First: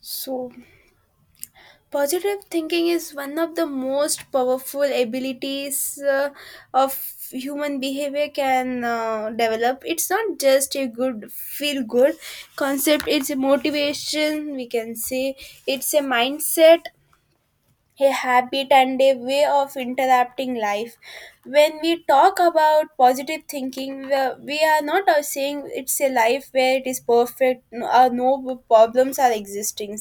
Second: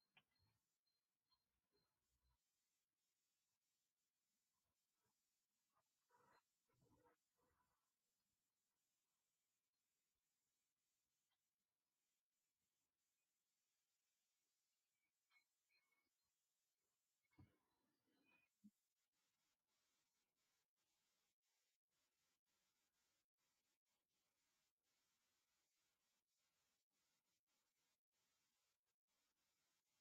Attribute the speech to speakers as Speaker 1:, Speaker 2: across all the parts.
Speaker 1: So, positive thinking is one of the most powerful abilities of human behavior can develop. It's not just a good feel good concept, it's a motivation, we can say, it's a mindset a habit and a way of interrupting life. When we talk about positive thinking, we are not saying it's a life where it is perfect or no problems are existing.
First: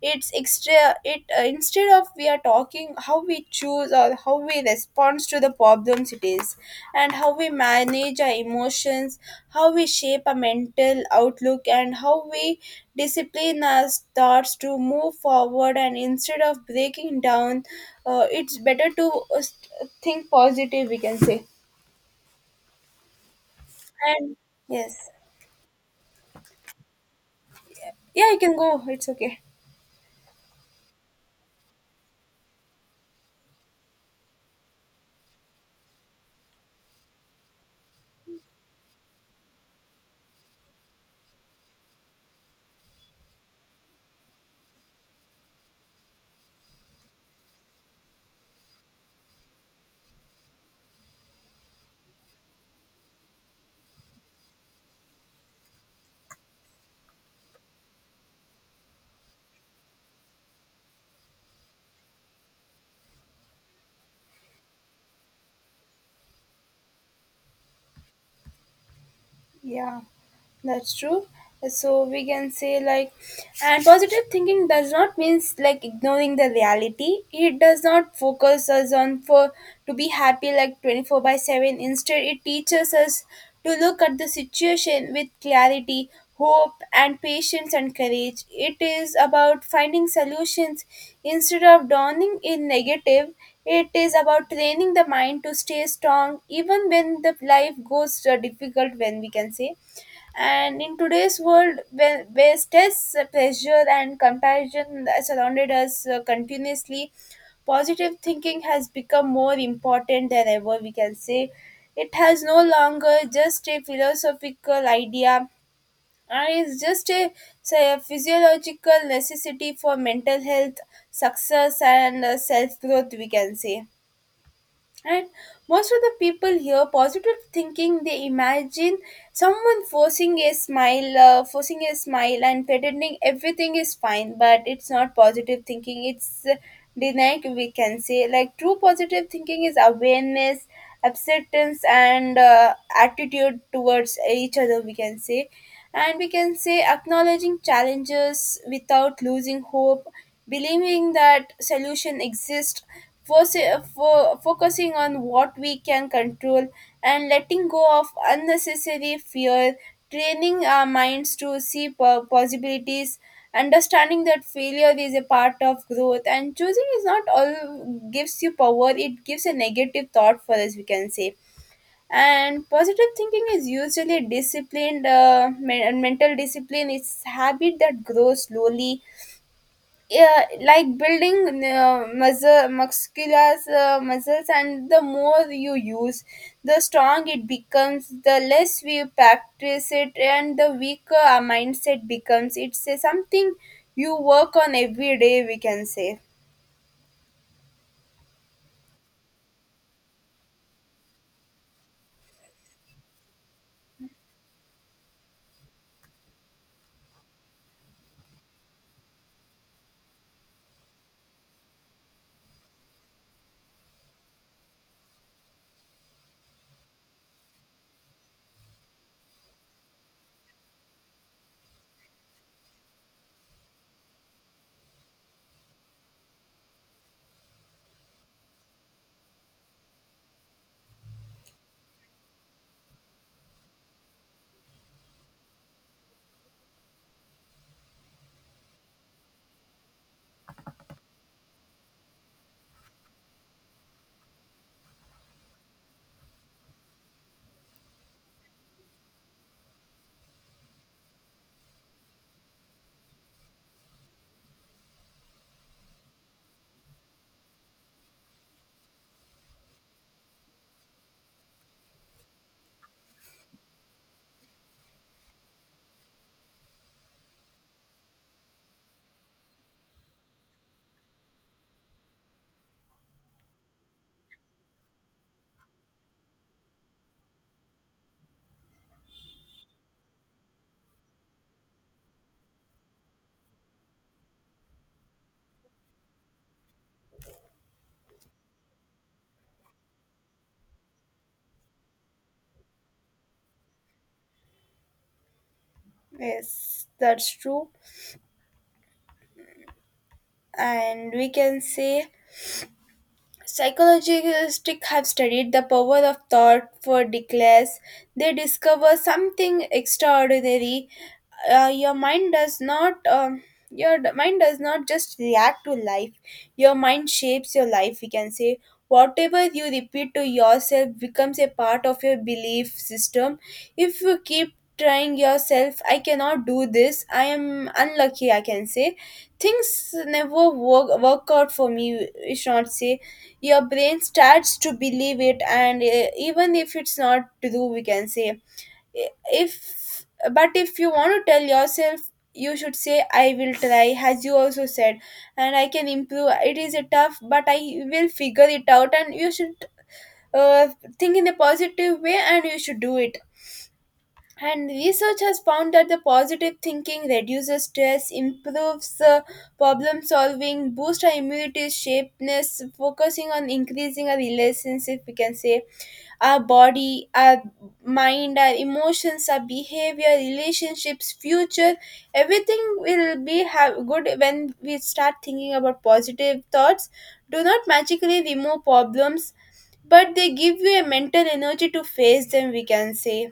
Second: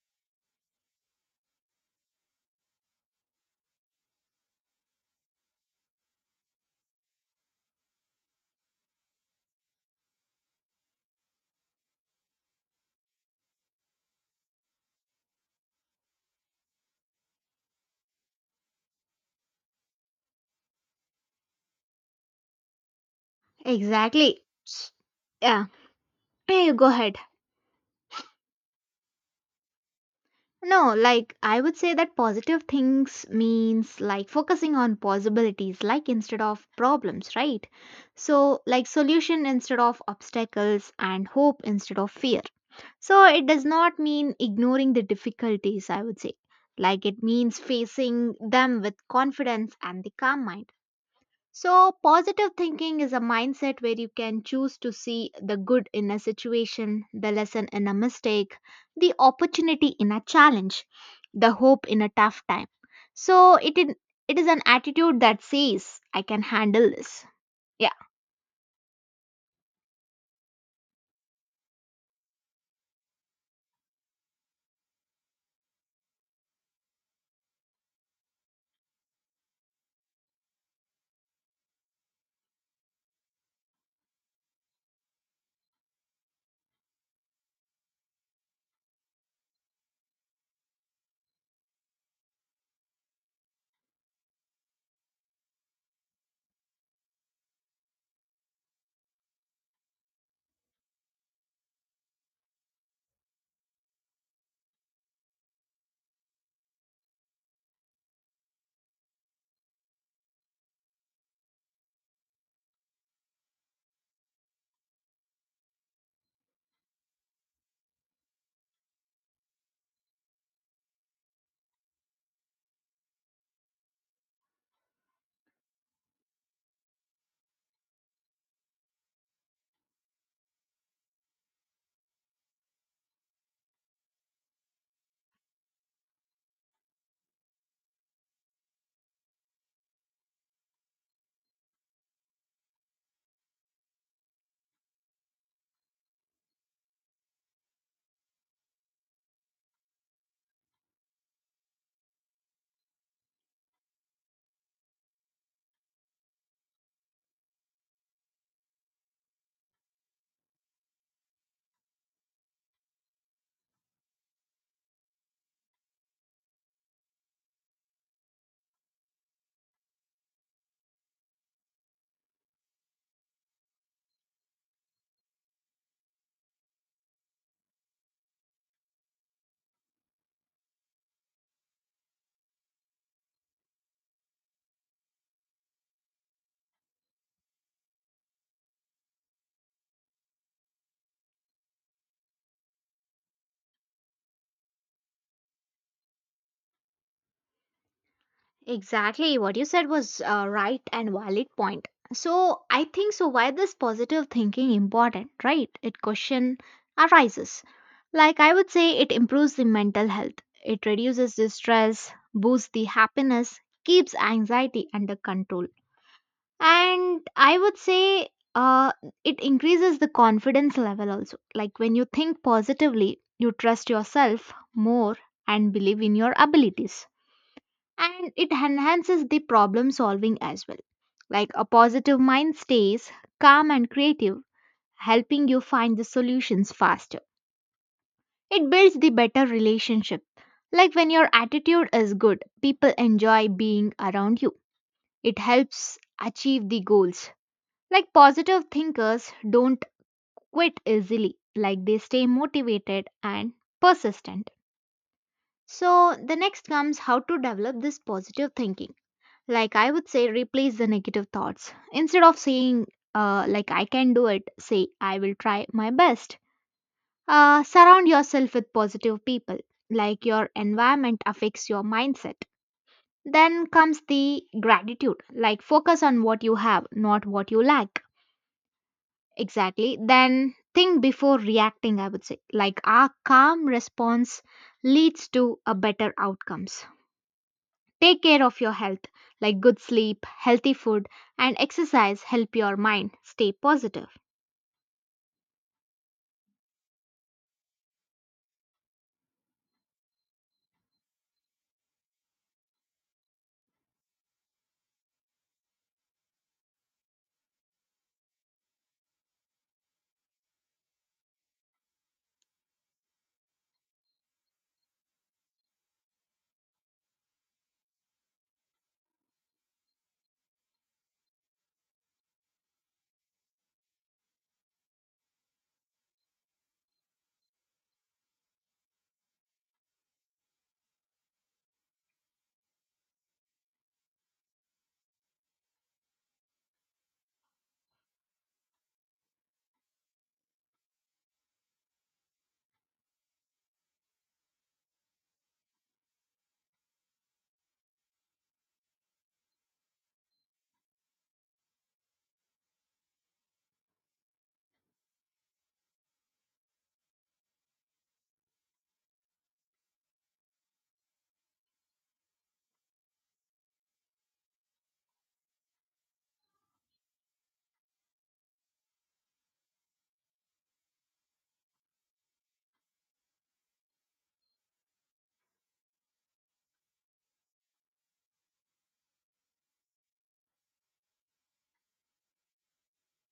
Speaker 1: It's extra. It Instead of we are talking how we choose or how we respond to the problems it is and how we manage our emotions how we shape our mental outlook and how we discipline our thoughts to move forward and instead of breaking down it's better to think positive we can say and
Speaker 2: Exactly. S-
Speaker 1: yes,
Speaker 2: Yeah. Hey, you go ahead.
Speaker 1: yeah, you can go, it's okay.
Speaker 2: No, like I would say that positive things means like focusing on possibilities, like instead of problems, right? So, like solution instead of obstacles and hope instead of fear. So, it does not mean ignoring the difficulties, I would say. Like it means facing them with confidence and the calm mind. So, positive thinking is a mindset where you can choose to see the good in a situation, the lesson in a mistake, the opportunity in a challenge, the hope in a tough time. So, it is an attitude that says, I can handle this. Yeah.
Speaker 1: Yeah, that's true. So we can say like, and positive thinking does not means like ignoring the reality. It does not focus us on for to be happy like 24/7. Instead, it teaches us to look at the situation with clarity, hope, and patience and courage. It is about finding solutions instead of dawning in negative. It is about training the mind to stay strong even when the life goes difficult. When we can say. And in today's world, where stress, pressure, and comparison surrounded us continuously, positive thinking has become more important than ever, we can say. It has no longer just a philosophical idea, and it's just a, say, a physiological necessity for mental health, success, and self growth, we can say. And most of the people here, positive thinking, they imagine someone forcing a smile, and pretending everything is fine. But it's not positive thinking. It's denied. We can say like true positive thinking is awareness, acceptance, and attitude towards each other. We can say, and we can say acknowledging challenges without losing hope believing that solution exists focusing on what we can control and letting go of unnecessary fear training our minds to see possibilities understanding that failure is a part of growth and choosing is not all gives you power it gives a negative thought for us we can say and positive thinking is usually disciplined mental discipline it's habit that grows slowly, yeah, like building muscles and the more you use the strong it becomes the less we practice it and the weaker our mindset becomes it's something you work on every day we can say.
Speaker 2: Exactly, what you said was right and valid point. So I think so. Why this positive thinking important, right? It question arises. Like I would say, it improves the mental health. It reduces the stress, boosts the happiness, keeps anxiety under control, and I would say, uh, it increases the confidence level also. Like when you think positively, you trust yourself more and believe in your abilities and it enhances the problem solving as well. Like a positive mind stays calm and creative, helping you find the solutions faster. It builds the better relationship. Like when your attitude is good, people enjoy being around you. It helps achieve the goals. Like positive thinkers don't quit easily, like they stay motivated and persistent. So, the next comes how to develop this positive thinking. Like I would say, replace the negative thoughts. Instead of saying, like I can do it, say I will try my best. Surround yourself with positive people. Like your environment affects your mindset. Then comes the gratitude. Like focus on what you have, not what you lack. Exactly. Then think before reacting, I would say. Like our calm response leads to a better outcomes. Take care of your health, like good sleep, healthy food, and exercise help your mind stay positive.
Speaker 1: Yes, that's true, and we can say psychologists have studied the power of thought for decades. They discover something extraordinary. Your mind does not. Your mind does not just react to life. Your mind shapes your life. We can say whatever you repeat to yourself becomes a part of your belief system. If you keep trying yourself, I cannot do this. I am unlucky. I can say things never work out for me. We should not say your brain starts to believe it and even if it's not true we can say if but if you want to tell yourself you should say I will try as you also said and I can improve it is a tough but I will figure it out and you should uh, think in a positive way and you should do it and research has found that the positive thinking reduces stress, improves problem solving, boosts our immunity, shapeness, focusing on increasing our relationship, we can say, our body, our mind, our emotions, our behavior, relationships, future. Everything will be have good when we start thinking about positive thoughts. Do not magically remove problems, but they give you a mental energy to face them, we can say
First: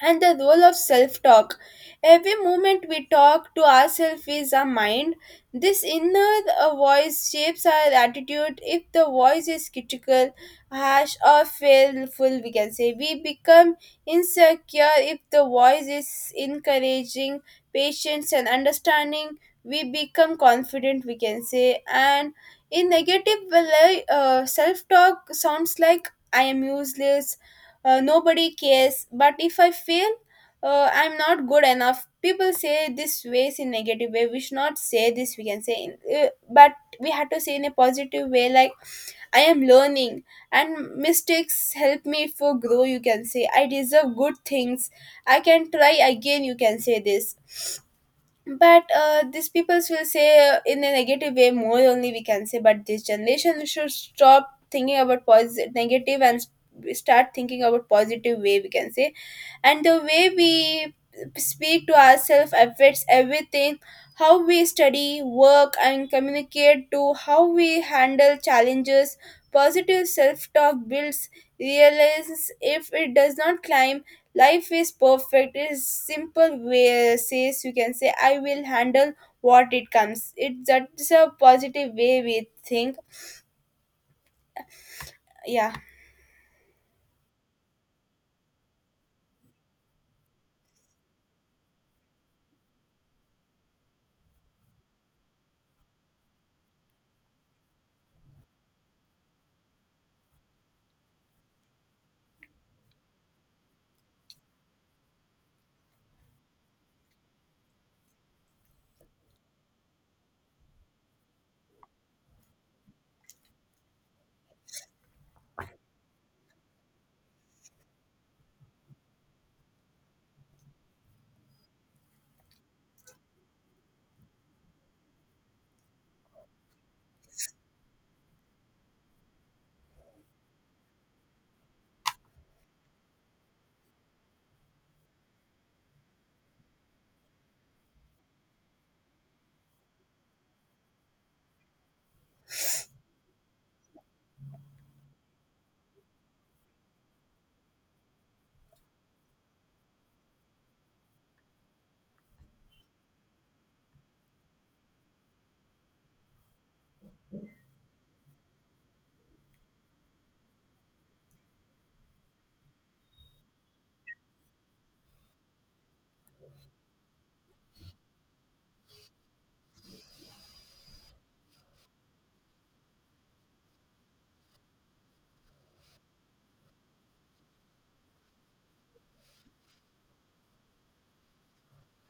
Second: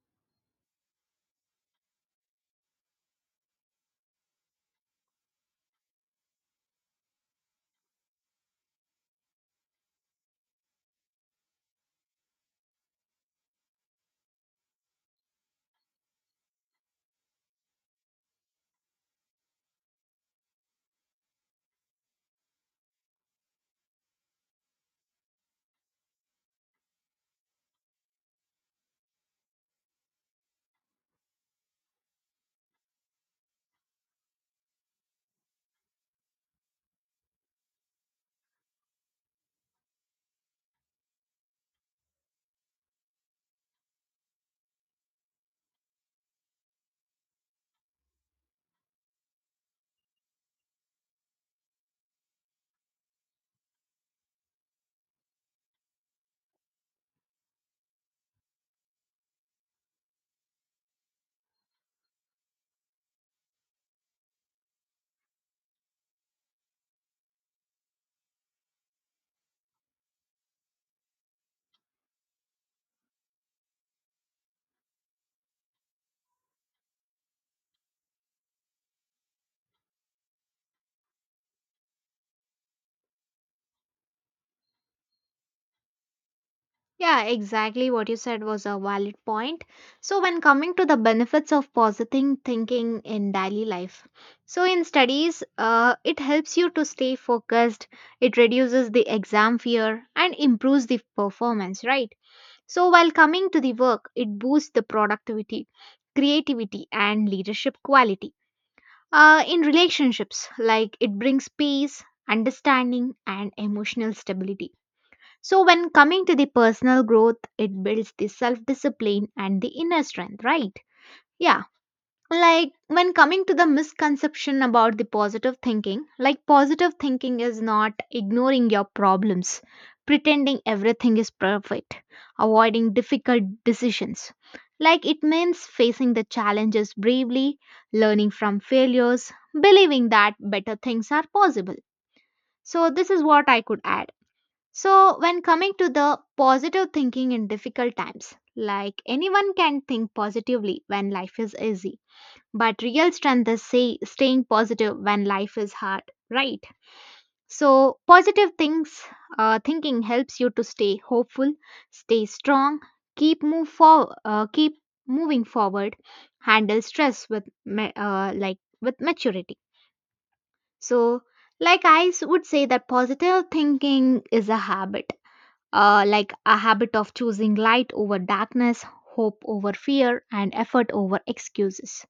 Speaker 1: and the role of self talk. Every moment we talk to ourselves is our mind. This inner voice shapes our attitude. If the voice is critical, harsh, or fearful, we can say we become insecure. If the voice is encouraging, patience, and understanding, we become confident, we can say. And in negative, well, self talk sounds like I am useless, nobody cares but if I fail I'm not good enough people say this ways in negative way we should not say this we can say but we have to say in a positive way like I am learning and mistakes help me for grow you can say I deserve good things I can try again you can say this but these peoples will say in a negative way more only we can say but this generation should stop thinking about positive negative and start thinking about positive way we can say and the way we speak to ourselves affects everything how we study work and communicate to how we handle challenges positive self-talk builds realize if it does not climb life is perfect is simple way says you can say I will handle what it comes it that's a positive way we think. Yeah,
Speaker 2: Yeah, exactly what you said was a valid point. So, when coming to the benefits of positive thinking in daily life, so in studies, it helps you to stay focused, it reduces the exam fear, and improves the performance, right? So, while coming to the work, it boosts the productivity, creativity, and leadership quality. In relationships, like it brings peace, understanding, and emotional stability. So, when coming to the personal growth, it builds the self discipline and the inner strength, right? Yeah, like when coming to the misconception about the positive thinking, like positive thinking is not ignoring your problems, pretending everything is perfect, avoiding difficult decisions. Like it means facing the challenges bravely, learning from failures, believing that better things are possible. So this is what I could add. So when coming to the positive thinking in difficult times, like anyone can think positively when life is easy, but real strength is say, staying positive when life is hard, right? So, positive things, thinking helps you to stay hopeful, stay strong, keep moving forward, handle stress with like with maturity. So, like I would say that positive thinking is a habit, like a habit of choosing light over darkness, hope over fear, and effort over excuses.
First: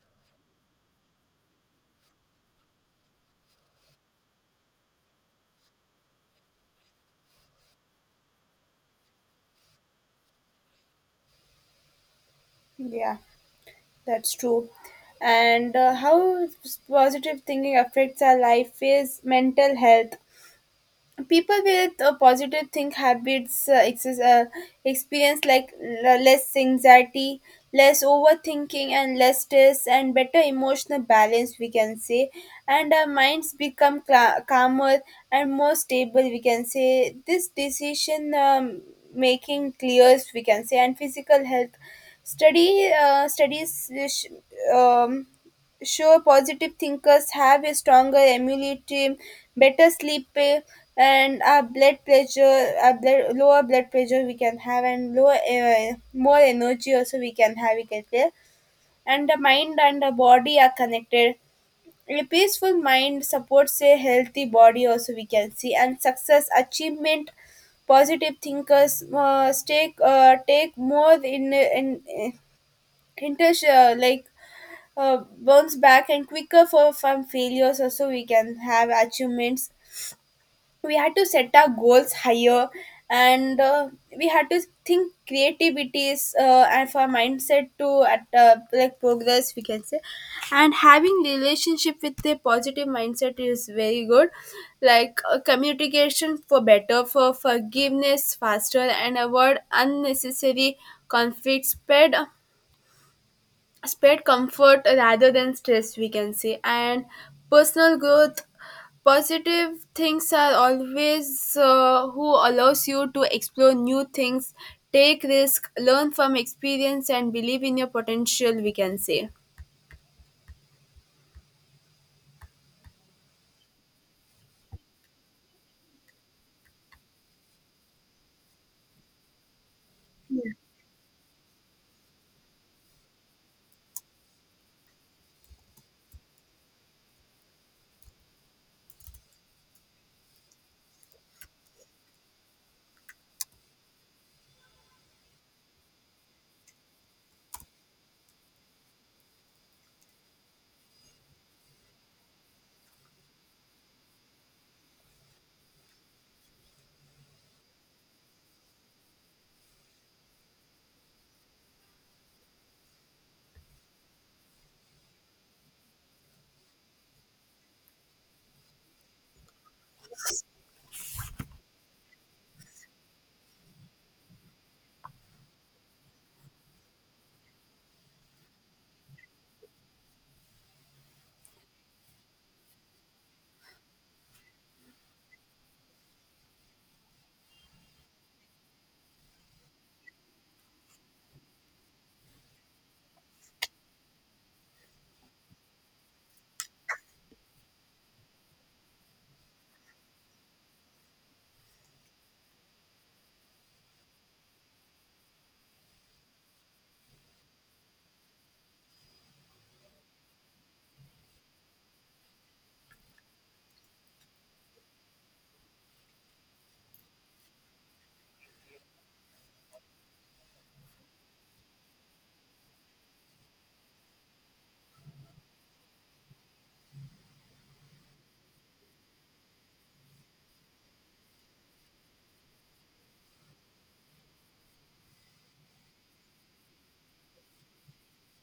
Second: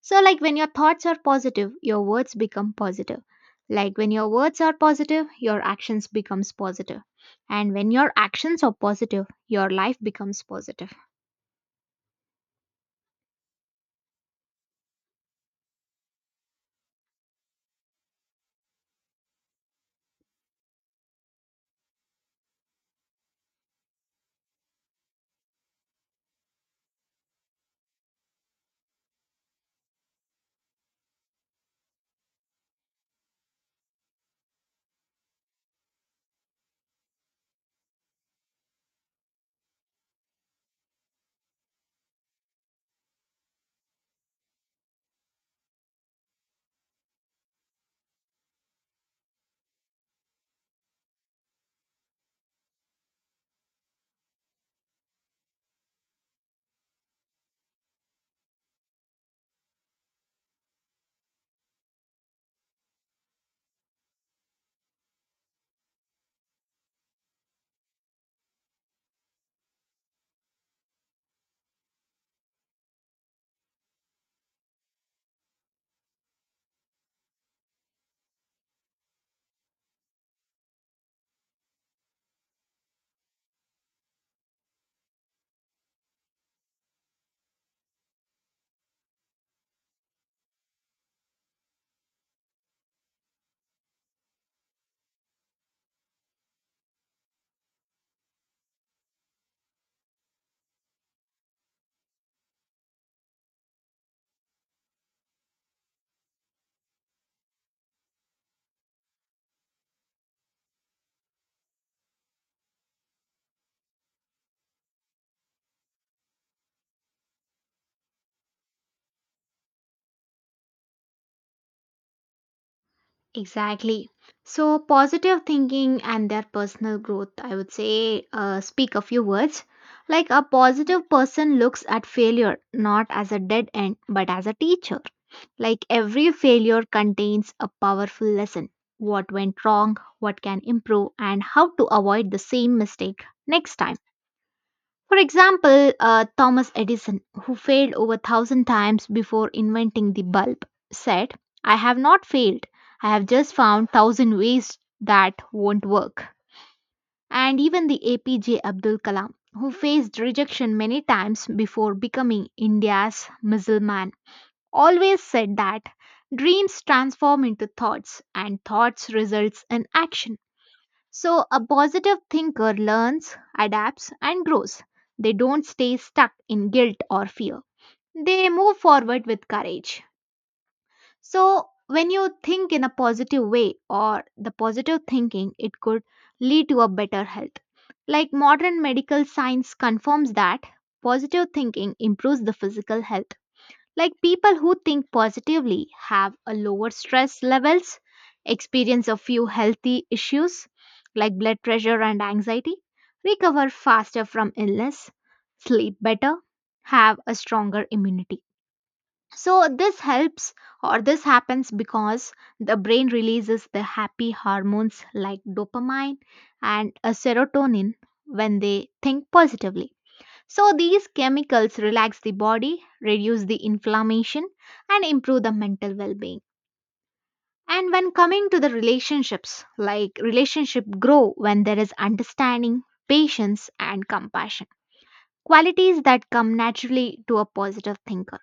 Speaker 2: So, like when your thoughts are positive, your words become positive. Like when your words are positive, your actions becomes positive. And when your actions are positive, your life becomes positive.
Speaker 1: yeah, that's true, and how positive thinking affects our life is mental health people with positive think habits experience like less anxiety less overthinking and less stress and better emotional balance we can say and our minds become cla calmer and more stable we can say this decision making clears we can say and physical health study studies sure, positive thinkers have a stronger immunity, better sleep, eh, and our blood pressure, our blood, lower blood pressure we can have, and lower, more energy also we can have. We can play, and the mind and the body are connected. A peaceful mind supports a healthy body. Also, we can see and success, achievement, positive thinkers take more in like bounce back and quicker for from failures also we can have achievements we had to set our goals higher and we had to think creativity is and for mindset to at like progress we can say and having relationship with a positive mindset is very good like communication for better for forgiveness faster and avoid unnecessary conflicts. Spread comfort rather than stress we can say and personal growth positive things are always who allows you to explore new things take risk learn from experience and believe in your potential we can say.
Speaker 2: Exactly. So, positive thinking and their personal growth, I would say, speak a few words. Like a positive person looks at failure not as a dead end but as a teacher. Like every failure contains a powerful lesson, what went wrong, what can improve, and how to avoid the same mistake next time. For example, Thomas Edison, who failed over a thousand times before inventing the bulb, said, I have not failed. I have just found thousand ways that won't work. And even the APJ Abdul Kalam, who faced rejection many times before becoming India's missile man, always said that dreams transform into thoughts and thoughts results in action. So, a positive thinker learns, adapts, and grows. They don't stay stuck in guilt or fear. They move forward with courage. So, when you think in a positive way or the positive thinking, it could lead to a better health. Like modern medical science confirms that positive thinking improves the physical health, like people who think positively have a lower stress levels, experience a few healthy issues like blood pressure and anxiety, recover faster from illness, sleep better, have a stronger immunity. So this helps or this happens because the brain releases the happy hormones like dopamine and serotonin when they think positively. So, these chemicals relax the body, reduce the inflammation, and improve the mental well being. And when coming to the relationships, like relationship grow when there is understanding, patience, and compassion. Qualities that come naturally to a positive thinker.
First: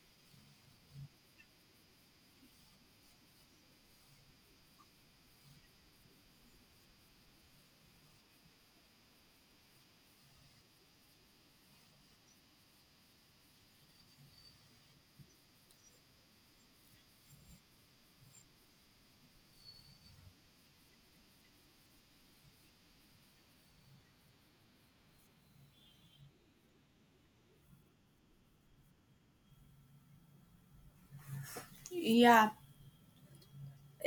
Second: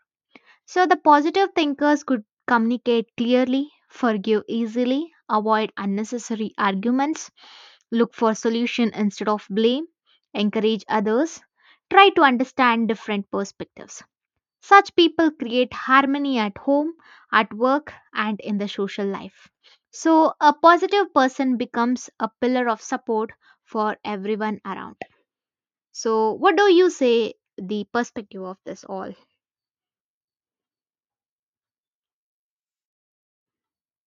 Speaker 2: So, the positive thinkers could communicate clearly, forgive easily, avoid unnecessary arguments, look for solution instead of blame, encourage others, try to understand different perspectives. Such people create harmony at home, at work, and in the social life. So, a positive person becomes a pillar of support for everyone around. So, what do you say the perspective of this all?
Speaker 1: Yeah,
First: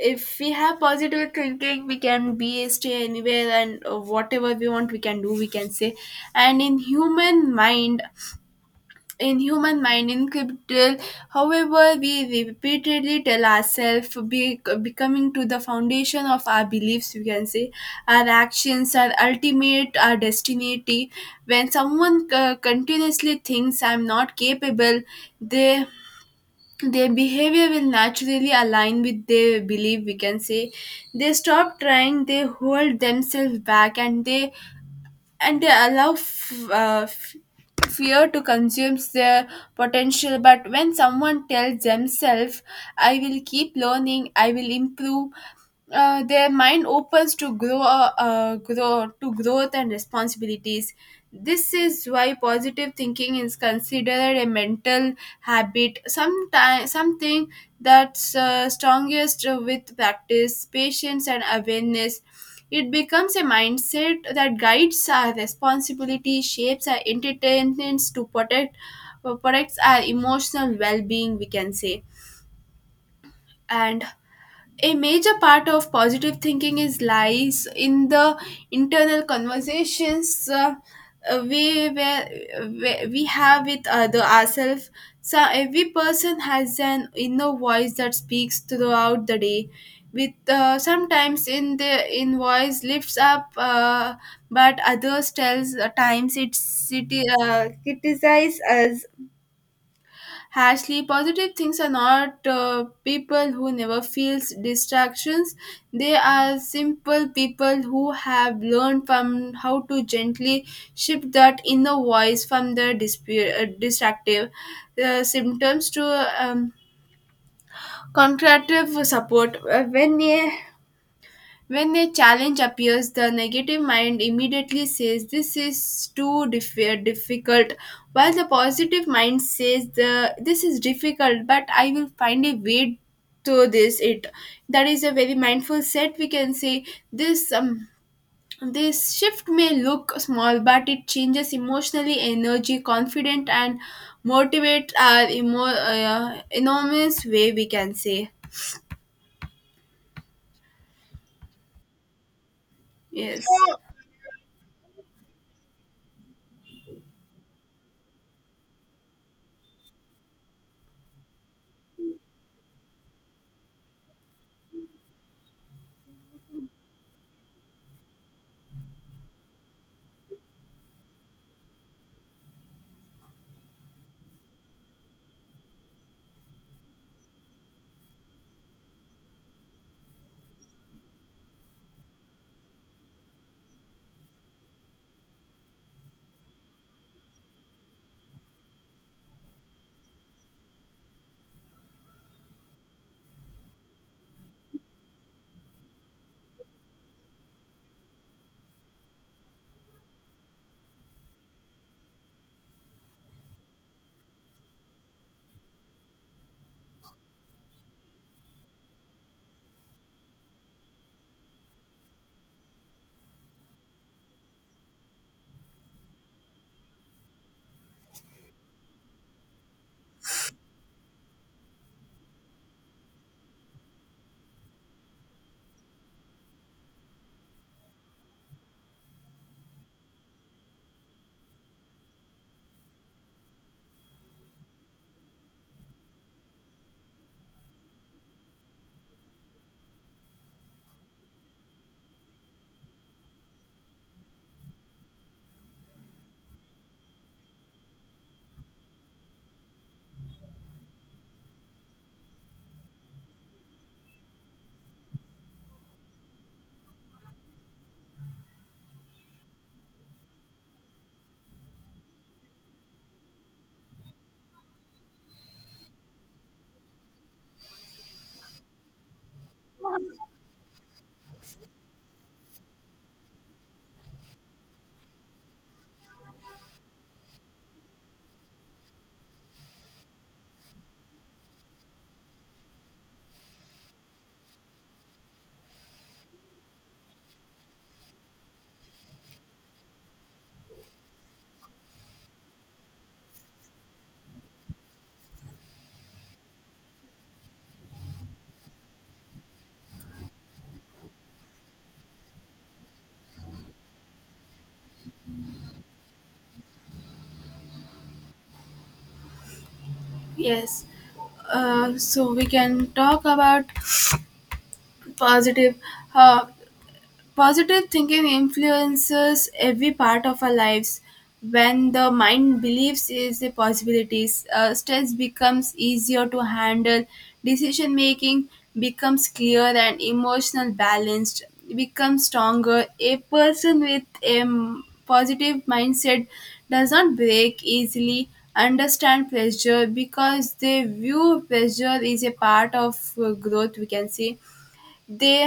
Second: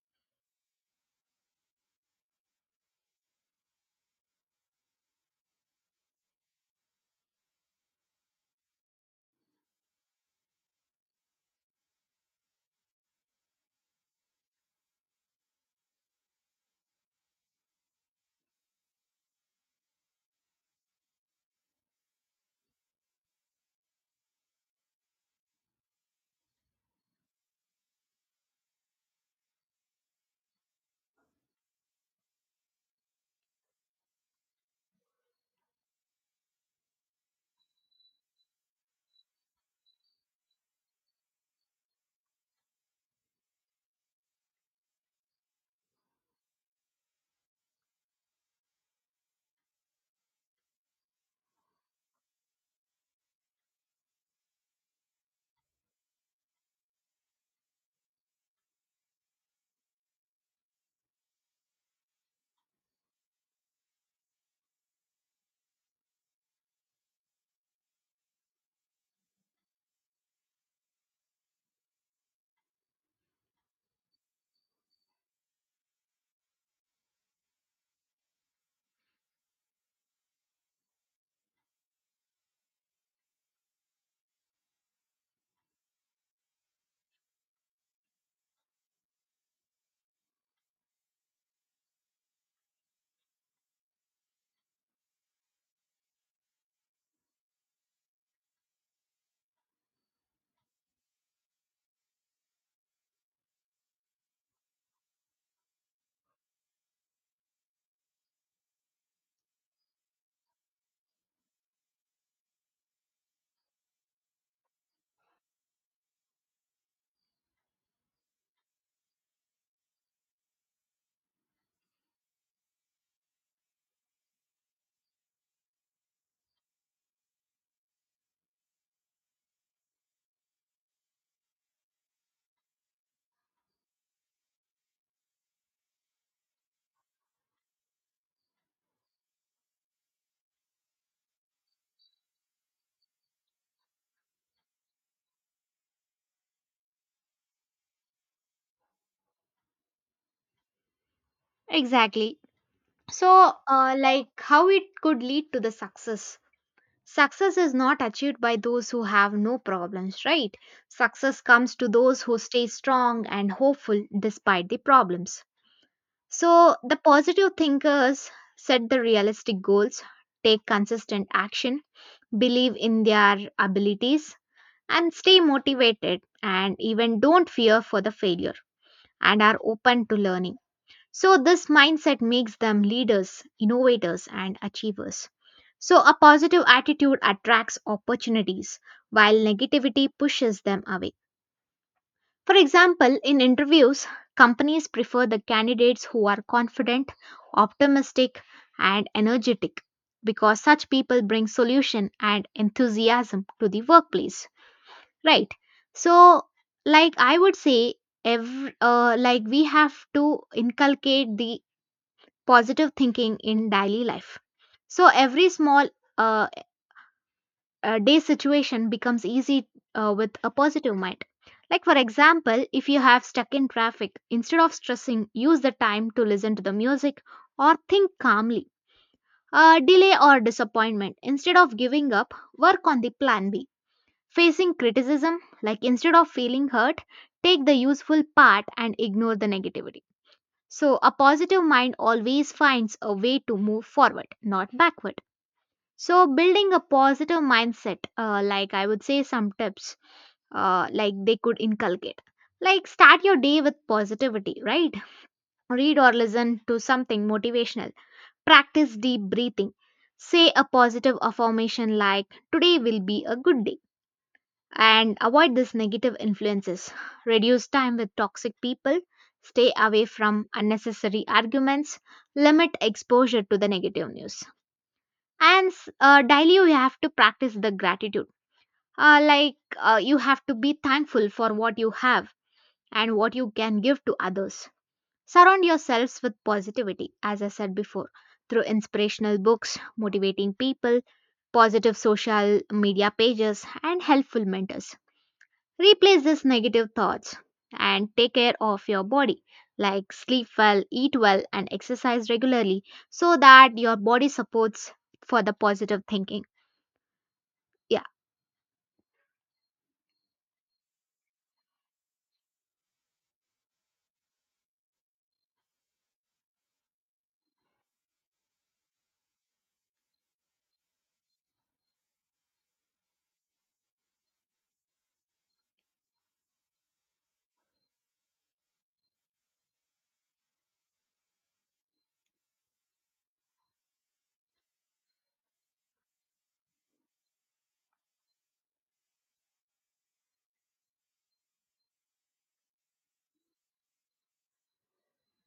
Speaker 1: if we have positive thinking we can be stay anywhere and whatever we want we can do we can say and in human mind encrypted however we repeatedly tell ourselves becoming to the foundation of our beliefs we can say our actions are ultimate our destiny when someone continuously thinks I'm not capable they their behavior will naturally align with their belief we can say they stop trying they hold themselves back and they allow fear to consume their potential but when someone tells themselves I will keep learning I will improve their mind opens to grow grow to growth and responsibilities this is why positive thinking is considered a mental habit sometimes something that's strongest with practice patience and awareness it becomes a mindset that guides our responsibility, shapes our entertainments to protect, protects our emotional well-being, we can say. And a major part of positive thinking is lies in the internal conversations uh, we, where, where we have with other ourselves so every person has an inner voice that speaks throughout the day with sometimes in the in voice lifts up but others tells times it's it criticize us harshly, positive things are not people who never feels distractions. They are simple people who have learned from how to gently shift that inner voice from the distractive symptoms to um, contractive support. When a challenge appears, the negative mind immediately says, this is too difficult, while the positive mind says, this is difficult, but I will find a way to this it that is a very mindful set we can say. this um, this shift may look small but it changes emotionally energy confident and motivate our enormous way we can say.
Speaker 2: Exactly.
Speaker 1: Yes,
Speaker 2: So, like how it could lead to the success. Success is not achieved by those who have no problems, right? Success comes to those who stay strong and hopeful despite the problems. So, the positive thinkers set the realistic goals, take consistent action, believe in their abilities, and stay motivated and even don't fear for the failure and are open to learning. So, this mindset makes them leaders, innovators, and achievers. So, a positive attitude attracts opportunities while negativity pushes them away. For example, in interviews, companies prefer the candidates who are confident, optimistic, and energetic because such people bring solution and enthusiasm to the workplace, right? So, like I would say, like we have to inculcate the positive thinking in daily life. So every small uh, day situation becomes easy with a positive mind. Like, for example, if you have stuck in traffic, instead of stressing, use the time to listen to the music or think calmly. Delay or disappointment, instead of giving up, work on the plan B. Facing criticism, like instead of feeling hurt, take the useful part and ignore the negativity. So, a positive mind always finds a way to move forward, not backward. So, building a positive mindset, like I would say some tips, like they could inculcate. Like, start your day with positivity, right? Read or listen to something motivational. Practice deep breathing. Say a positive affirmation like, Today will be a good day, and avoid these negative influences. Reduce time with toxic people, stay away from unnecessary arguments, limit exposure to the negative news. And daily, you have to practice the gratitude. You have to be thankful for what you have and what you can give to others. Surround yourselves with positivity, as I said before, through inspirational books, motivating people, positive social media pages, and helpful mentors. Replace these negative thoughts and take care of your body, like sleep well, eat well, and exercise regularly so that your body supports for the positive thinking. Yeah,
Speaker 1: yes, so we can talk about positive uh, positive thinking influences every part of our lives. When the mind believes is the possibilities, stress becomes easier to handle, decision making becomes clear, and emotional balanced becomes stronger. A person with a positive mindset does not break easily, understand pressure because they view pressure is a part of growth. We can say they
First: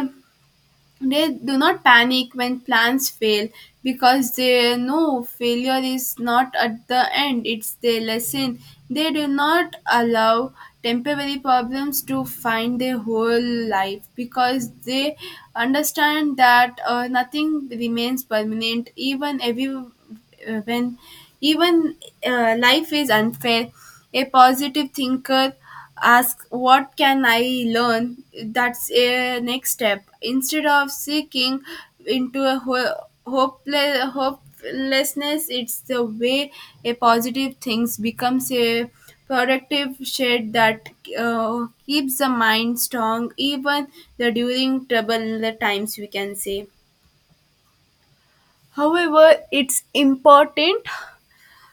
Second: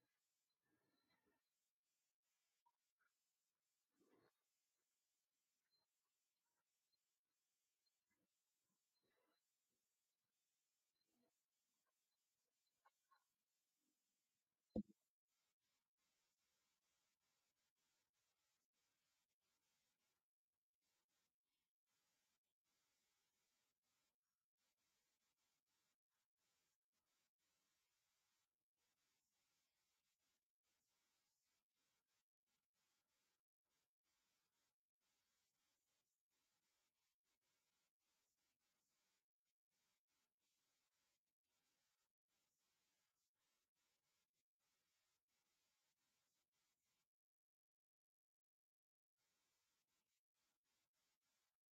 Speaker 1: they do not panic when plans fail because they know failure is not at the end, it's their lesson. They do not allow temporary problems to find their whole life because they understand that nothing remains permanent, even every when even life is unfair. A positive thinker asks, what can I learn? That's a next step instead of seeking into a hopeless hopelessness. It's the way a positive things becomes a productive shade that keeps the mind strong even the during trouble times, we can say. However, it's important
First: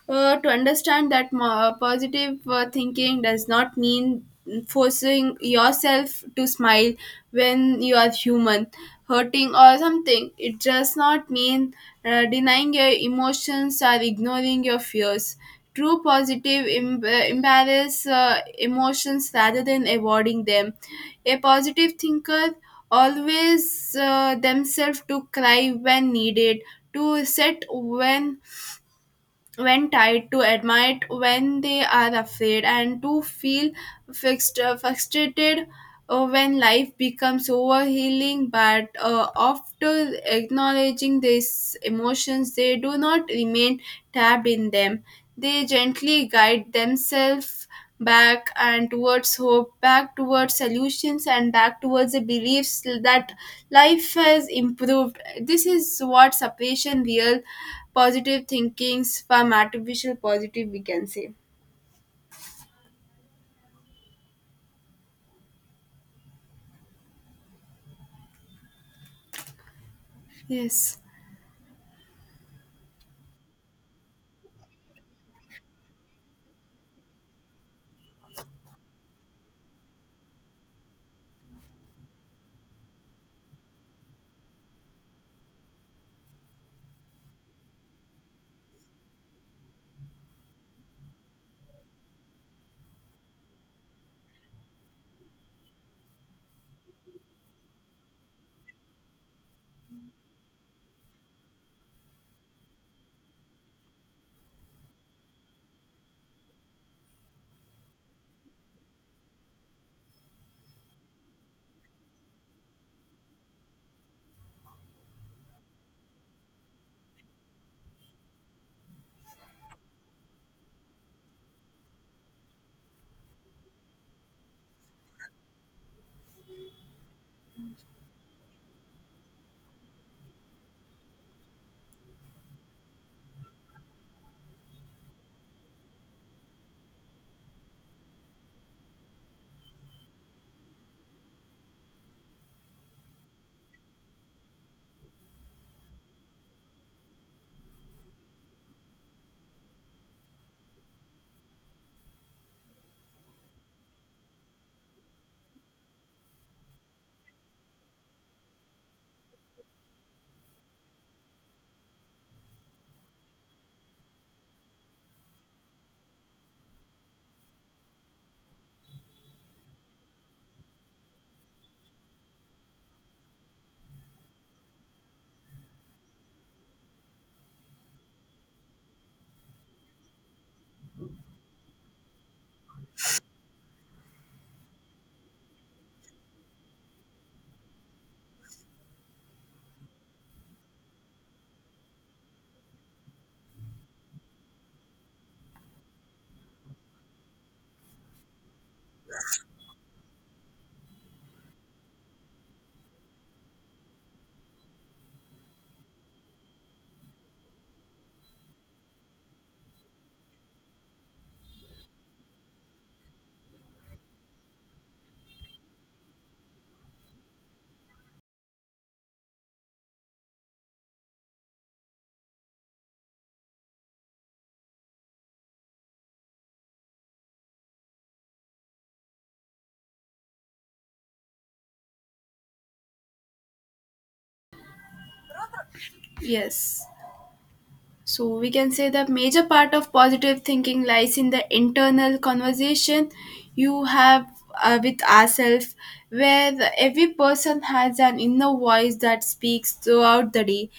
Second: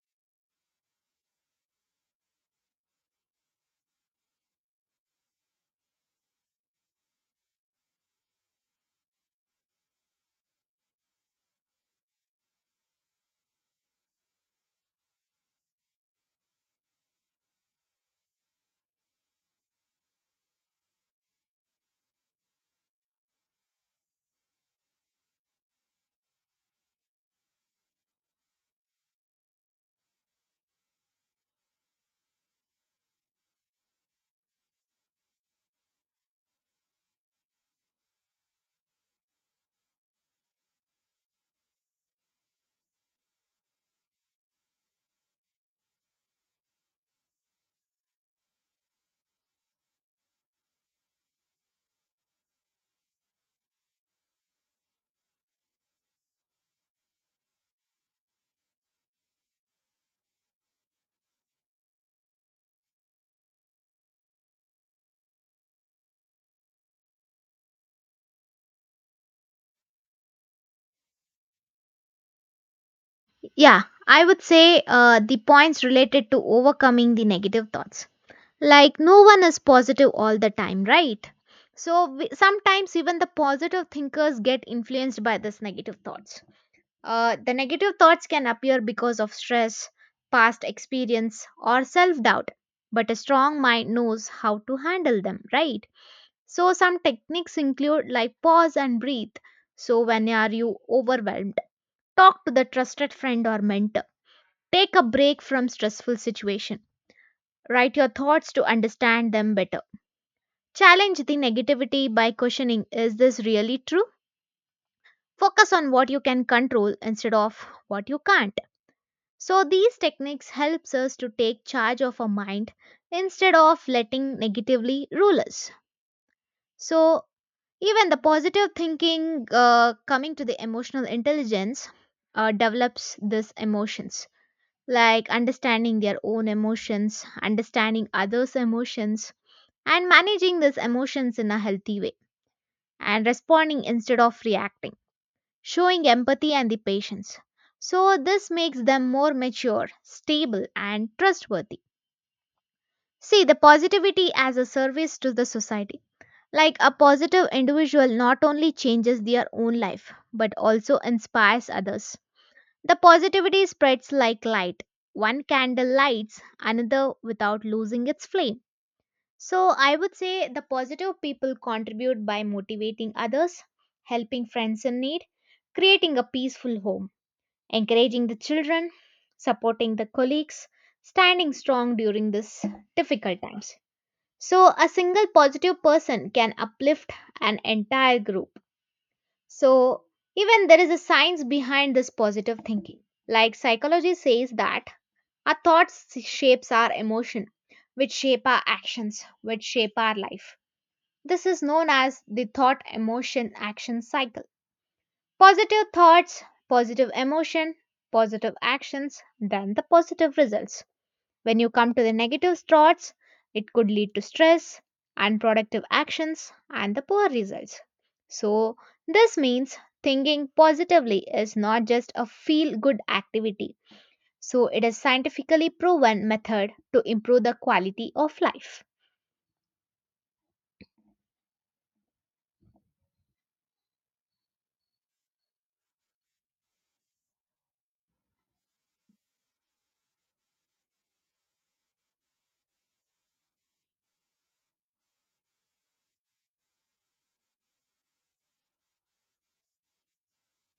Speaker 1: to understand that positive thinking does not mean forcing yourself to smile when you are human hurting or something. It does not mean denying your emotions or ignoring your fears. True positive embrace emotions rather than avoiding them. A positive thinker always themselves to cry when needed, to set when tied to admit when they are afraid, and to feel frustrated when life becomes overhealing. But after acknowledging these emotions, they do not remain tabbed in them. They gently guide themselves back and towards hope, back towards solutions, and back towards the beliefs that life has improved. This is what separation real positive thinkings from artificial positive, we can say. Yes.
Speaker 2: yeah, I would say the points related to overcoming the negative thoughts. Like, no one is positive all the time, right? So, we, sometimes even the positive thinkers get influenced by this negative thoughts. The negative thoughts can appear because of stress, past experience, or self doubt, but a strong mind knows how to handle them, right? So, some techniques include like pause and breathe. So, when are you overwhelmed, talk to the trusted friend or mentor. Take a break from stressful situation. Write your thoughts to understand them better. Challenge the negativity by questioning is this really true? Focus on what you can control instead of what you can't. So these techniques helps us to take charge of our mind instead of letting negatively rule us. So even the positive thinking coming to the emotional intelligence develops these emotions like understanding their own emotions, understanding others' emotions and managing these emotions in a healthy way and responding instead of reacting, showing empathy and the patience. So this makes them more mature, stable and trustworthy. See, the positivity as a service to the society. Like a positive individual not only changes their own life but also inspires others. The positivity spreads like light. One candle lights another without losing its flame. So, I would say the positive people contribute by motivating others, helping friends in need, creating a peaceful home, encouraging the children, supporting the colleagues, standing strong during these difficult times. So, a single positive person can uplift an entire group. So, even there is a science behind this positive thinking. Like psychology says that our thoughts shapes our emotion, which shape our actions, which shape our life. This is known as the thought emotion action cycle. Positive thoughts, positive emotion, positive actions, then the positive results. When you come to the negative thoughts, it could lead to stress, unproductive actions, and the poor results. So, this means thinking positively is not just a feel good activity. So, it is scientifically proven method to improve the quality of life.
Speaker 1: Yes. So we can say the major part of positive thinking lies in the internal conversation you have with ourselves, where every person has an inner voice that speaks throughout the day.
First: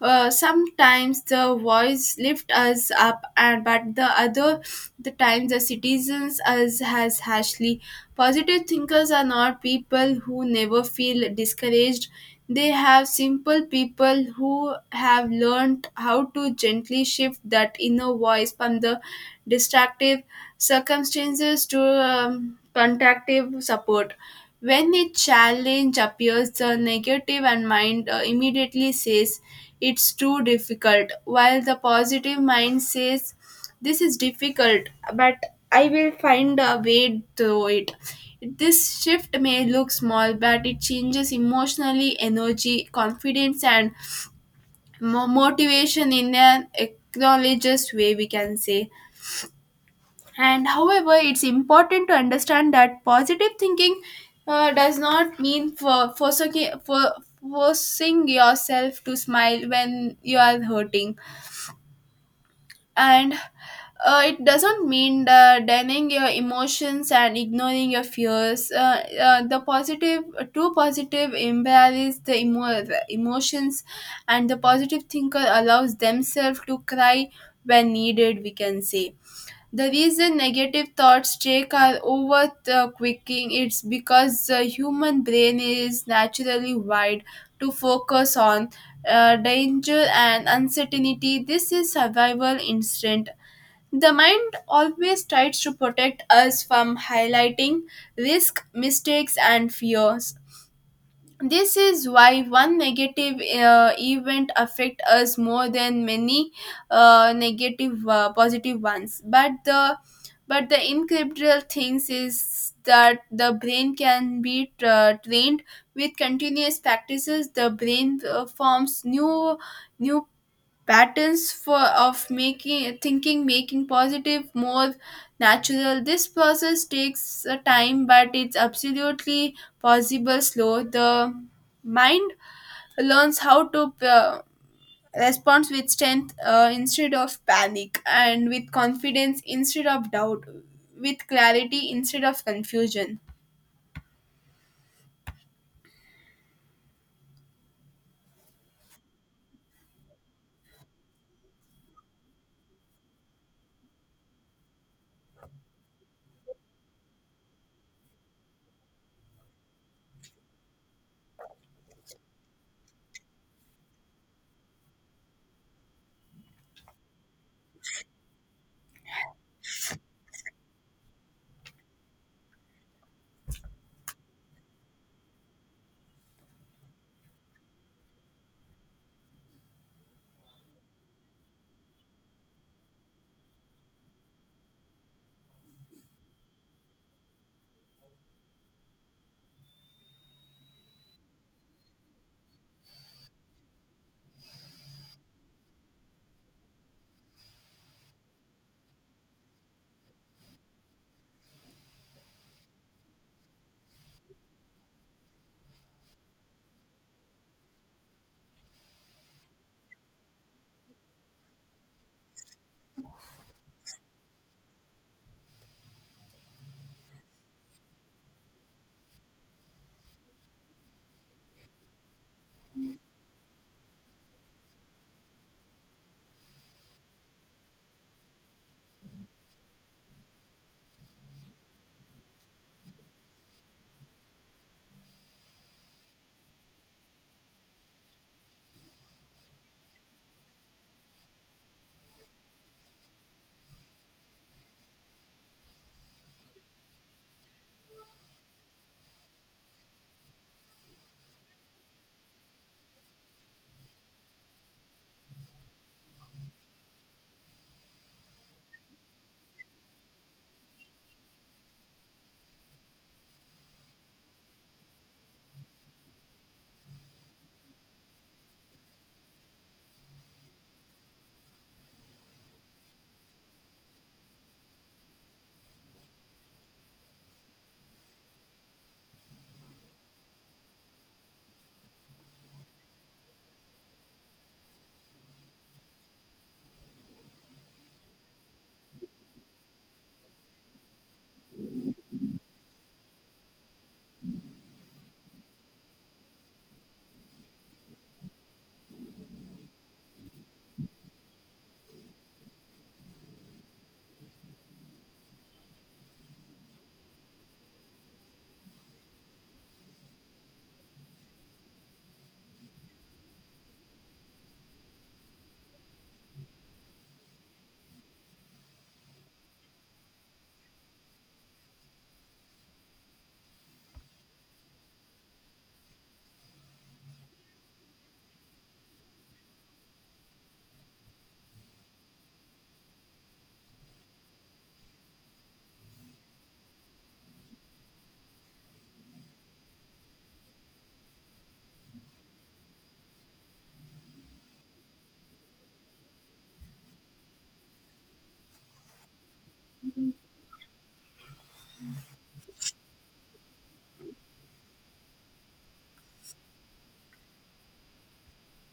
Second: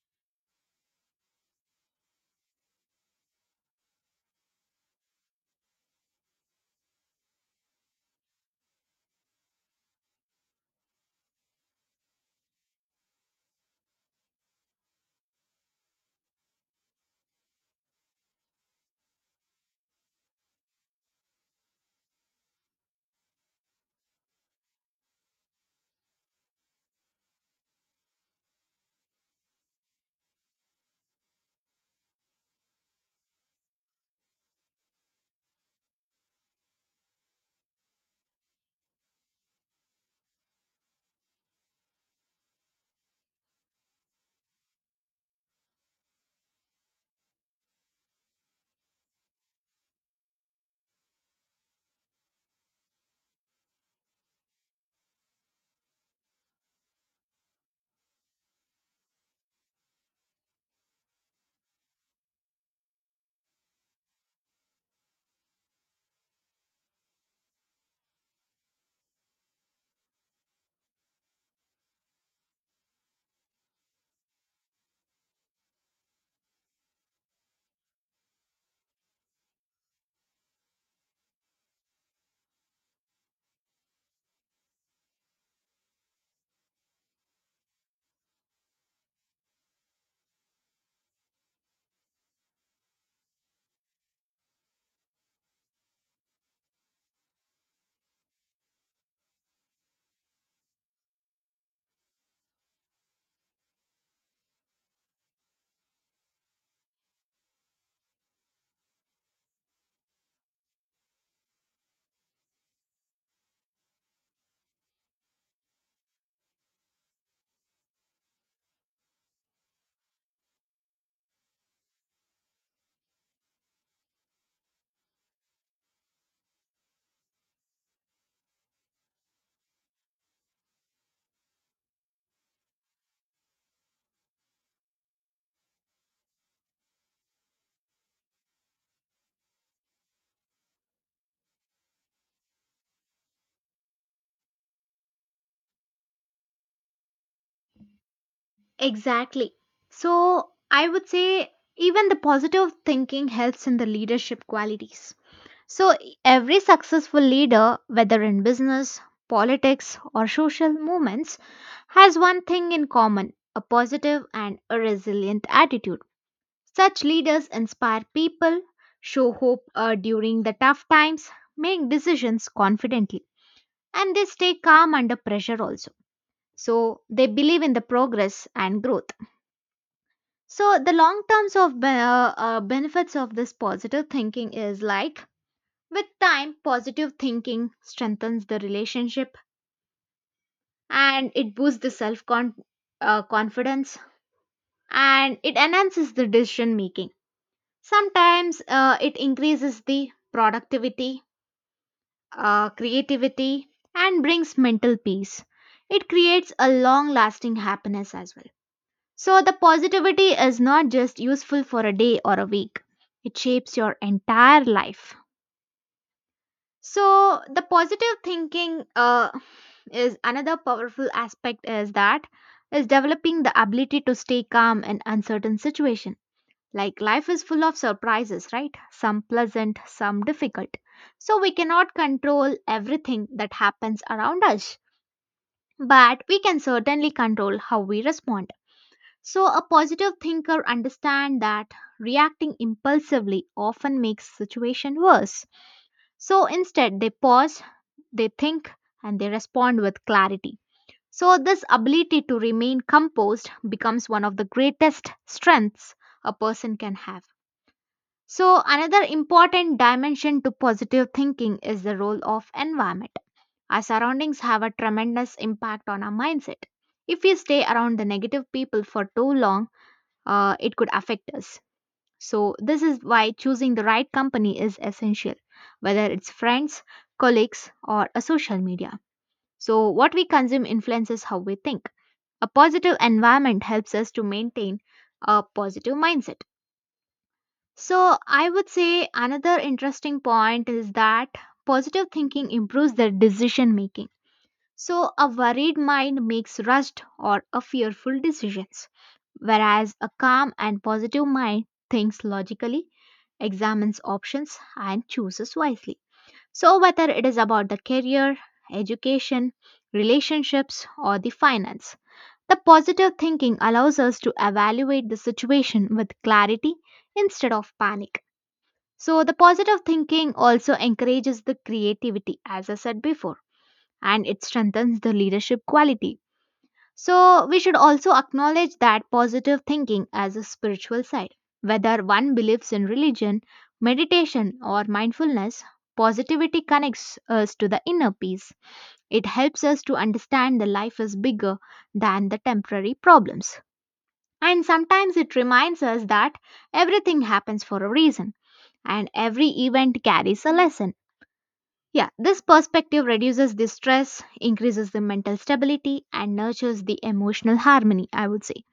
Speaker 1: Sometimes the voice lifts us up, and but the other the times the citizens us has harshly. Positive thinkers are not people who never feel discouraged. They have simple people who have learned how to gently shift that inner voice from the destructive circumstances to contactive support. When a challenge appears, the negative and mind immediately says, it's too difficult, while the positive mind says, this is difficult, but I will find a way through it. This shift may look small, but it changes emotionally, energy, confidence, and motivation in an acknowledges way, we can say. And however, it's important to understand that positive thinking does not mean for forcing yourself to smile when you are hurting, and it doesn't mean that denying your emotions and ignoring your fears. The positive, true positive, embellishes the emotions, and the positive thinker allows themselves to cry when needed, we can say. The reason negative thoughts take our over the quicking, it's because the human brain is naturally wired to focus on danger and uncertainty. This is survival instinct. The mind always tries to protect us from highlighting risk, mistakes, and fears. This is why one negative event affect us more than many negative positive ones. But the incredible thing is that the brain can be trained with continuous practices. The brain forms new new patterns for of making thinking, making positive more natural. This process takes time, but it's absolutely possible. Slow the mind learns how to responds with strength instead of panic, and with confidence instead of doubt, with clarity instead of confusion.
Speaker 2: Exactly. So, I would say even the positive thinking helps in the leadership qualities. So, every successful leader, whether in business, politics, or social movements, has one thing in common a positive and a resilient attitude. Such leaders inspire people, show hope during the tough times, make decisions confidently, and they stay calm under pressure also. So, they believe in the progress and growth. So, the long terms of benefits of this positive thinking is like with time, positive thinking strengthens the relationship and it boosts the self confidence and it enhances the decision making. Sometimes it increases the productivity, creativity, and brings mental peace. It creates a long lasting happiness as well. So, the positivity is not just useful for a day or a week, it shapes your entire life. So the positive thinking is another powerful aspect is that is developing the ability to stay calm in uncertain situation. Like life is full of surprises, right? Some pleasant, some difficult. So we cannot control everything that happens around us, but we can certainly control how we respond. So a positive thinker understand that reacting impulsively often makes situation worse. So instead they pause, they think, and they respond with clarity. So, this ability to remain composed becomes one of the greatest strengths a person can have. So, another important dimension to positive thinking is the role of environment. Our surroundings have a tremendous impact on our mindset. If we stay around the negative people for too long, it could affect us. So, this is why choosing the right company is essential, whether it's friends, colleagues, or a social media. So, what we consume influences how we think. A positive environment helps us to maintain a positive mindset. So, I would say another interesting point is that positive thinking improves the decision making. So, a worried mind makes rushed or a fearful decisions, whereas a calm and positive mind thinks logically, examines options, and chooses wisely. So, whether it is about the career, education, relationships, or the finance, the positive thinking allows us to evaluate the situation with clarity instead of panic. So, the positive thinking also encourages the creativity, as I said before, and it strengthens the leadership quality so, we should also acknowledge that positive thinking as a spiritual side. Whether one believes in religion, meditation, or mindfulness, positivity connects us to the inner peace. It helps us to understand that life is bigger than the temporary problems. And sometimes it reminds us that everything happens for a reason and every event carries a lesson. Yeah, this perspective reduces the stress, increases the mental stability, and nurtures the emotional harmony, I would say.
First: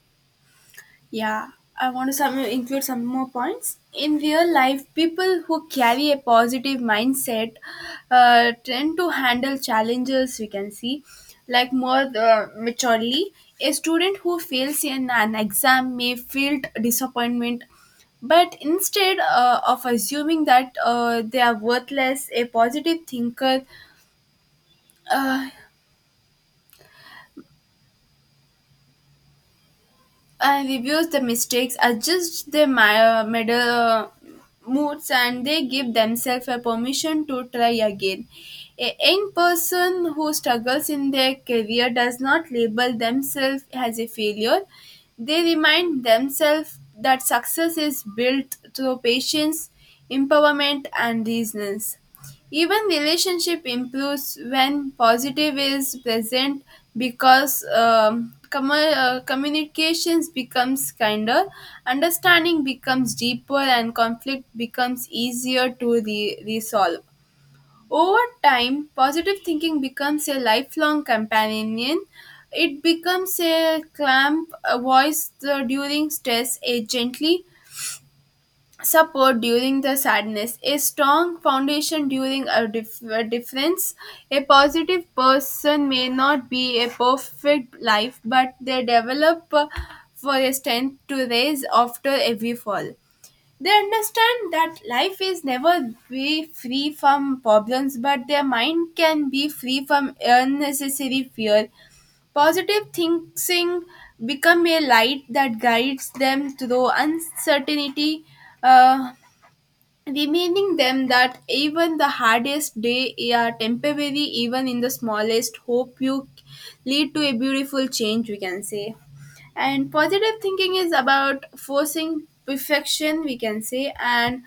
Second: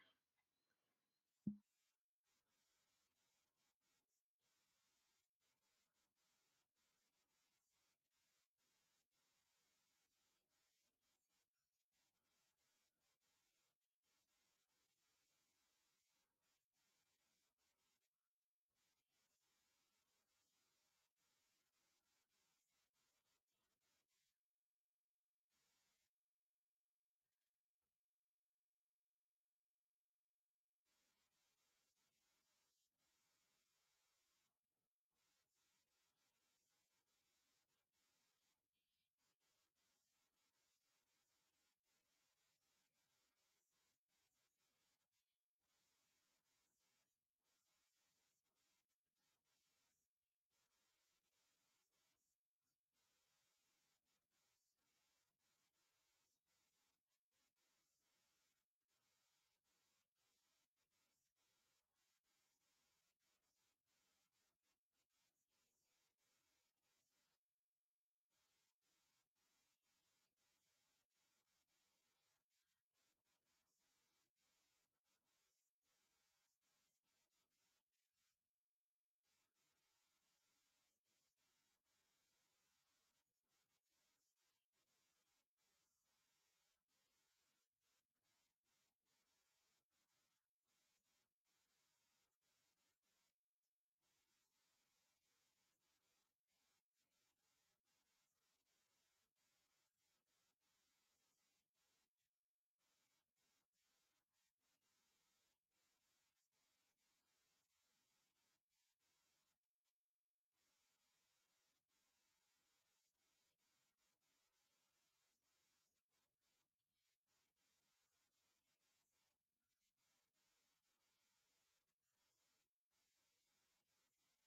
Speaker 1: Yeah, I want to some, include some more points. In real life, people who carry a positive mindset tend to handle challenges, we can see, like more maturely. A student who fails in an exam may feel disappointment, but instead of assuming that they are worthless, a positive thinker uh, and reviews the mistakes, adjust their middle moods, and they give themselves a permission to try again. A young person who struggles in their career does not label themselves as a failure. They remind themselves that success is built through patience, empowerment, and reasons. Even relationship improves when positive is present because communications becomes kinder, understanding becomes deeper, and conflict becomes easier to resolve. Over time, positive thinking becomes a lifelong companion. It becomes a clamp, a voice during stress, a gently support during the sadness, a strong foundation during a, a difference. A positive person may not be a perfect life, but they develop for a strength to raise after every fall. They understand that life is never be free from problems, but their mind can be free from unnecessary fear. Positive thinking become a light that guides them through uncertainty. Uh, Reminding them that even the hardest day are temporary, even in the smallest hope you lead to a beautiful change, we can say. And positive thinking is about forcing perfection, we can say, and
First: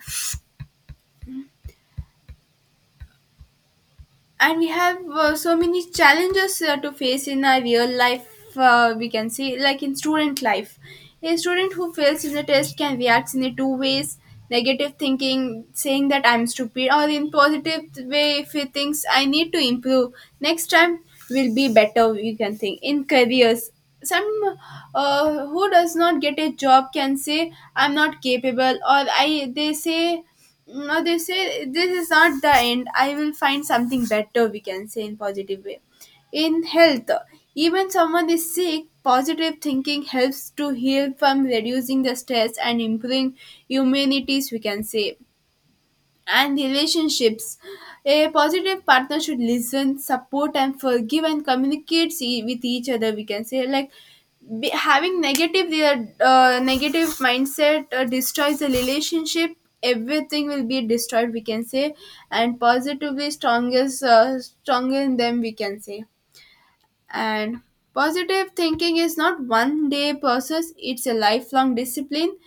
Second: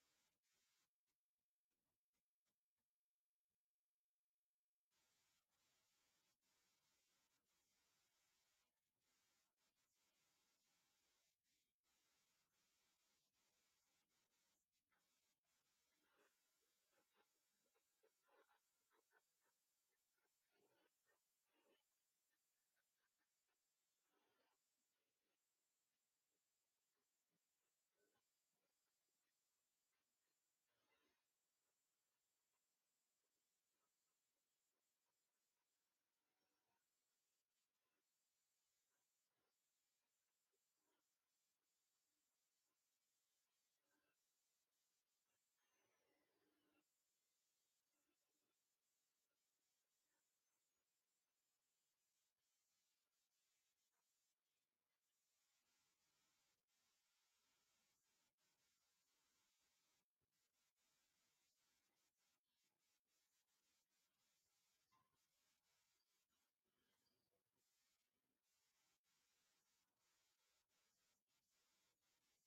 Speaker 1: and we have so many challenges to face in our real life. We can say, like in student life, a student who fails in the test can react in the two ways: negative thinking saying that I'm stupid, or in positive way, if he thinks I need to improve next time, will be better. You can think in careers, some who does not get a job can say I'm not capable, or I they say no, they say this is not the end, I will find something better, we can say in positive way. In health, even someone is sick, positive thinking helps to heal from reducing the stress and improving immunities, we can say. And relationships. A positive partner should listen, support, and forgive and communicate with each other. We can say like be, having negative their negative mindset destroys the relationship. Everything will be destroyed, we can say, and positively strongest stronger in them, we can say. And positive thinking is not one day process, it's a lifelong discipline.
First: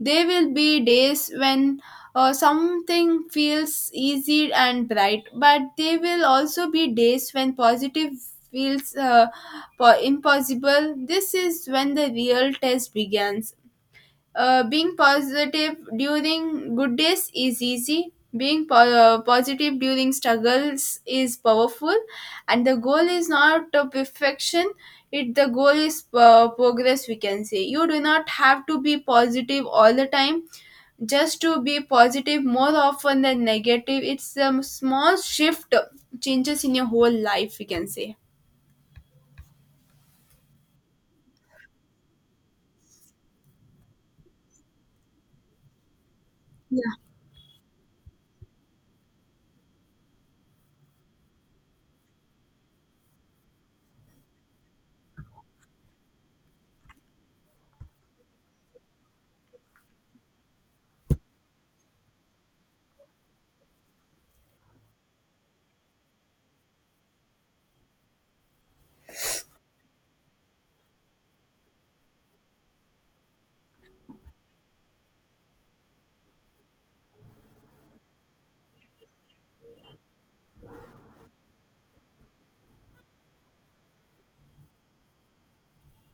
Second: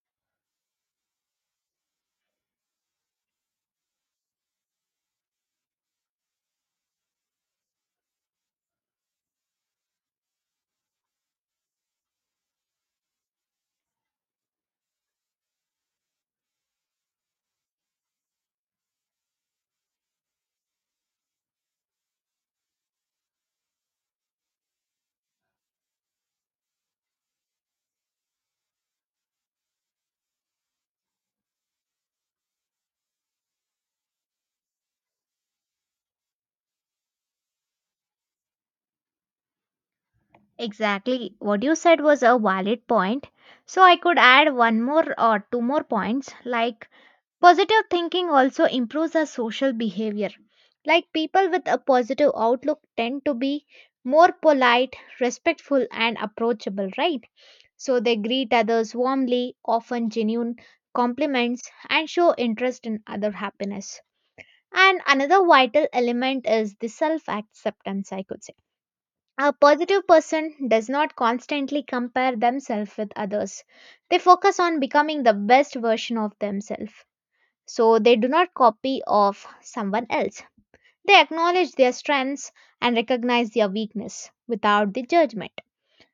Speaker 1: There will be days when something feels easy and bright, but there will also be days when positive feels impossible. This is when the real test begins. Being positive during good days is easy. Being positive during struggles is powerful, and the goal is not perfection. It the goal is progress, we can say. You do not have to be positive all the time. Just to be positive more often than negative. It's a small shift changes in your whole life, we can say.
Speaker 2: Exactly. What you said was a valid point. So I could add one more or two more points like positive thinking also improves our social behavior. Like people with a positive outlook tend to be more polite, respectful, and approachable, right? So they greet others warmly, often genuine compliments, and show interest in other happiness. And another vital element is the self acceptance, I could say a positive person does not constantly compare themselves with others. They focus on becoming the best version of themselves. So they do not copy of someone else. They acknowledge their strengths and recognize their weakness without the judgment.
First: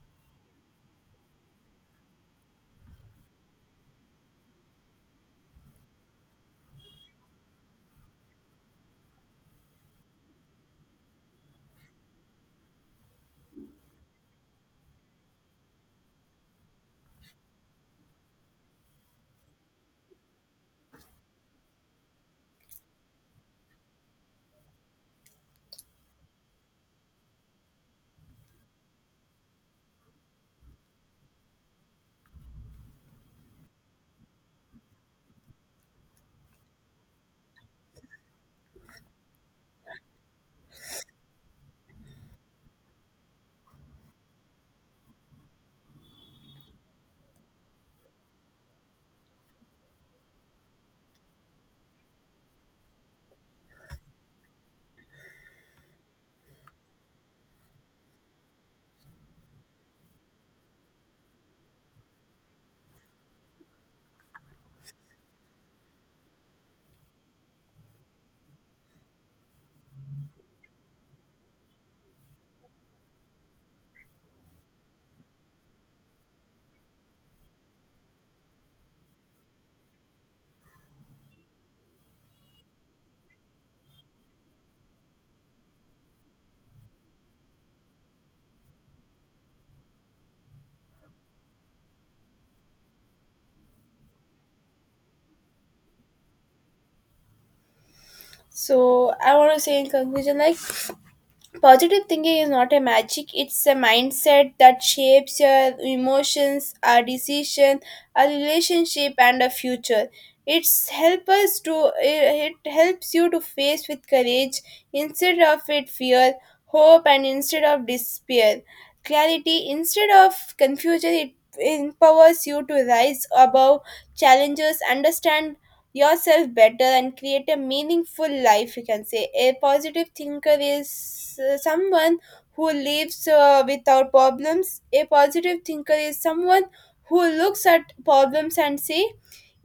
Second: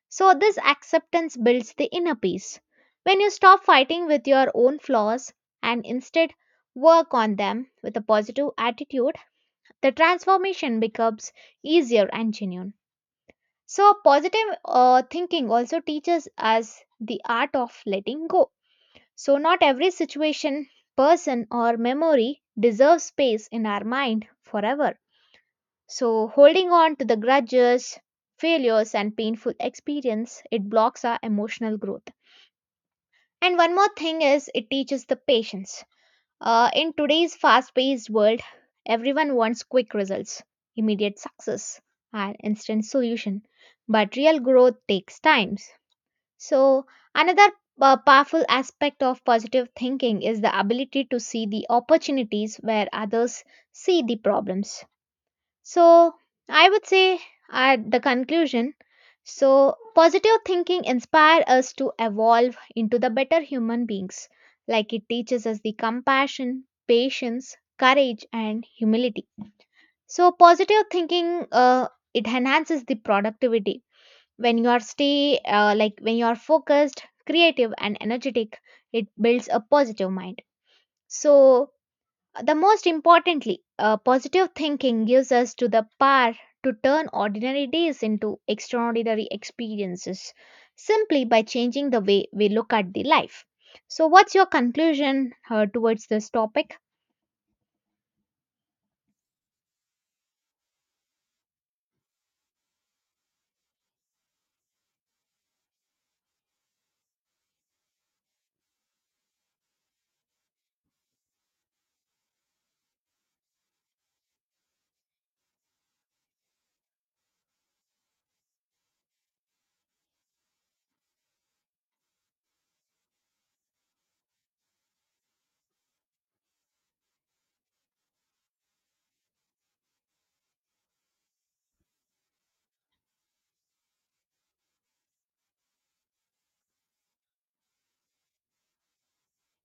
Speaker 2: So this acceptance builds the inner peace. When you stop fighting with your own flaws and instead work on them with a positive attitude, the transformation becomes easier and genuine. So, positive thinking also teaches us the art of letting go. So, not every situation, person, or memory deserves space in our mind forever. So, holding on to the grudges, failures, and painful experience, it blocks our emotional growth. And one more thing is, it teaches the patience. In today's fast paced world, everyone wants quick results, immediate success, and instant solution. But real growth takes time so, another powerful aspect of positive thinking is the ability to see the opportunities where others see the problems. So, I would say at the conclusion, so positive thinking inspires us to evolve into the better human beings, like it teaches us the compassion, patience, courage, and humility. So, positive thinking it enhances the productivity when you are focused creative and energetic it builds a positive mind so the most importantly positive thinking gives us to the power to turn ordinary days into extraordinary experiences simply by changing the way we look at the life so what's your conclusion towards this topic?
Speaker 1: So I want to say in conclusion, like, positive thinking is not a magic, it's a mindset that shapes your emotions, our decision, our relationship, and our future. It helps you to face with courage instead of with fear, hope and instead of despair. Clarity instead of confusion. It empowers you to rise above challenges, understand yourself better, and create a meaningful life. You can say a positive thinker is someone who lives without problems. A positive thinker is someone who looks at problems and say,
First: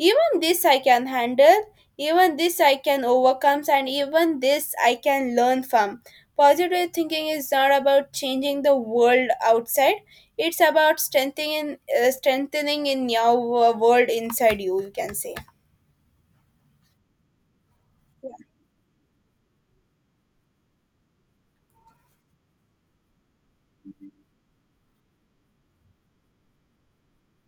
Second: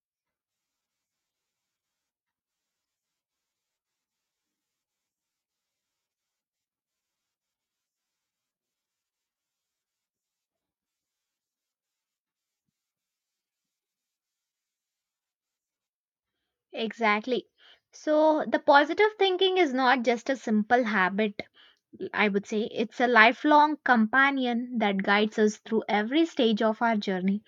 Speaker 1: even this I can handle, even this I can overcome, and even this I can learn from. Positive thinking is not about changing the world outside, it's about strengthening in your world inside you, you can say.
Speaker 2: Exactly. So the positive thinking is not just a simple habit, I would say it's a lifelong companion that guides us through every stage of our journey.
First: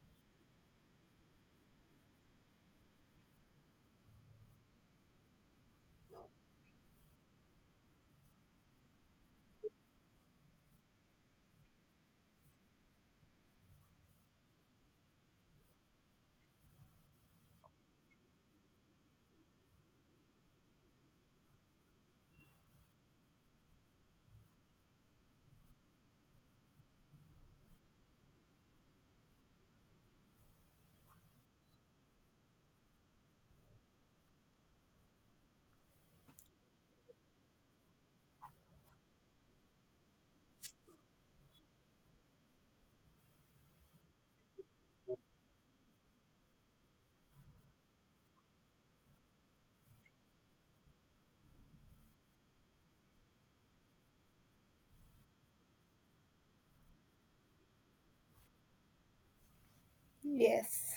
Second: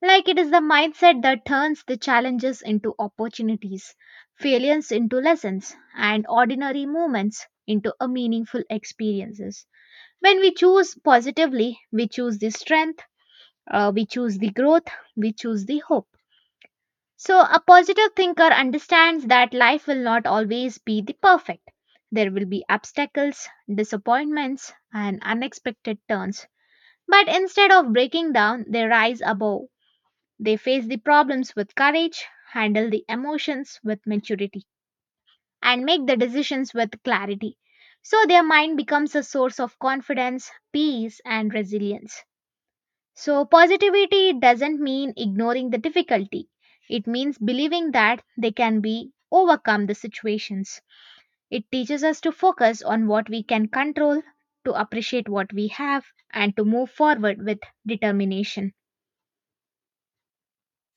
Speaker 2: Like it is the mindset that turns the challenges into opportunities, failures into lessons, and ordinary moments into a meaningful experiences. When we choose positively, we choose the strength, we choose the growth, we choose the hope. So, a positive thinker understands that life will not always be the perfect. There will be obstacles, disappointments, and unexpected turns. But instead of breaking down, they rise above. They face the problems with courage, handle the emotions with maturity, and make the decisions with clarity. So, their mind becomes a source of confidence, peace, and resilience. So, positivity doesn't mean ignoring the difficulty. It means believing that they can be overcome the situations. It teaches us to focus on what we can control, to appreciate what we have, and to move forward with determination.
Speaker 1: Yes.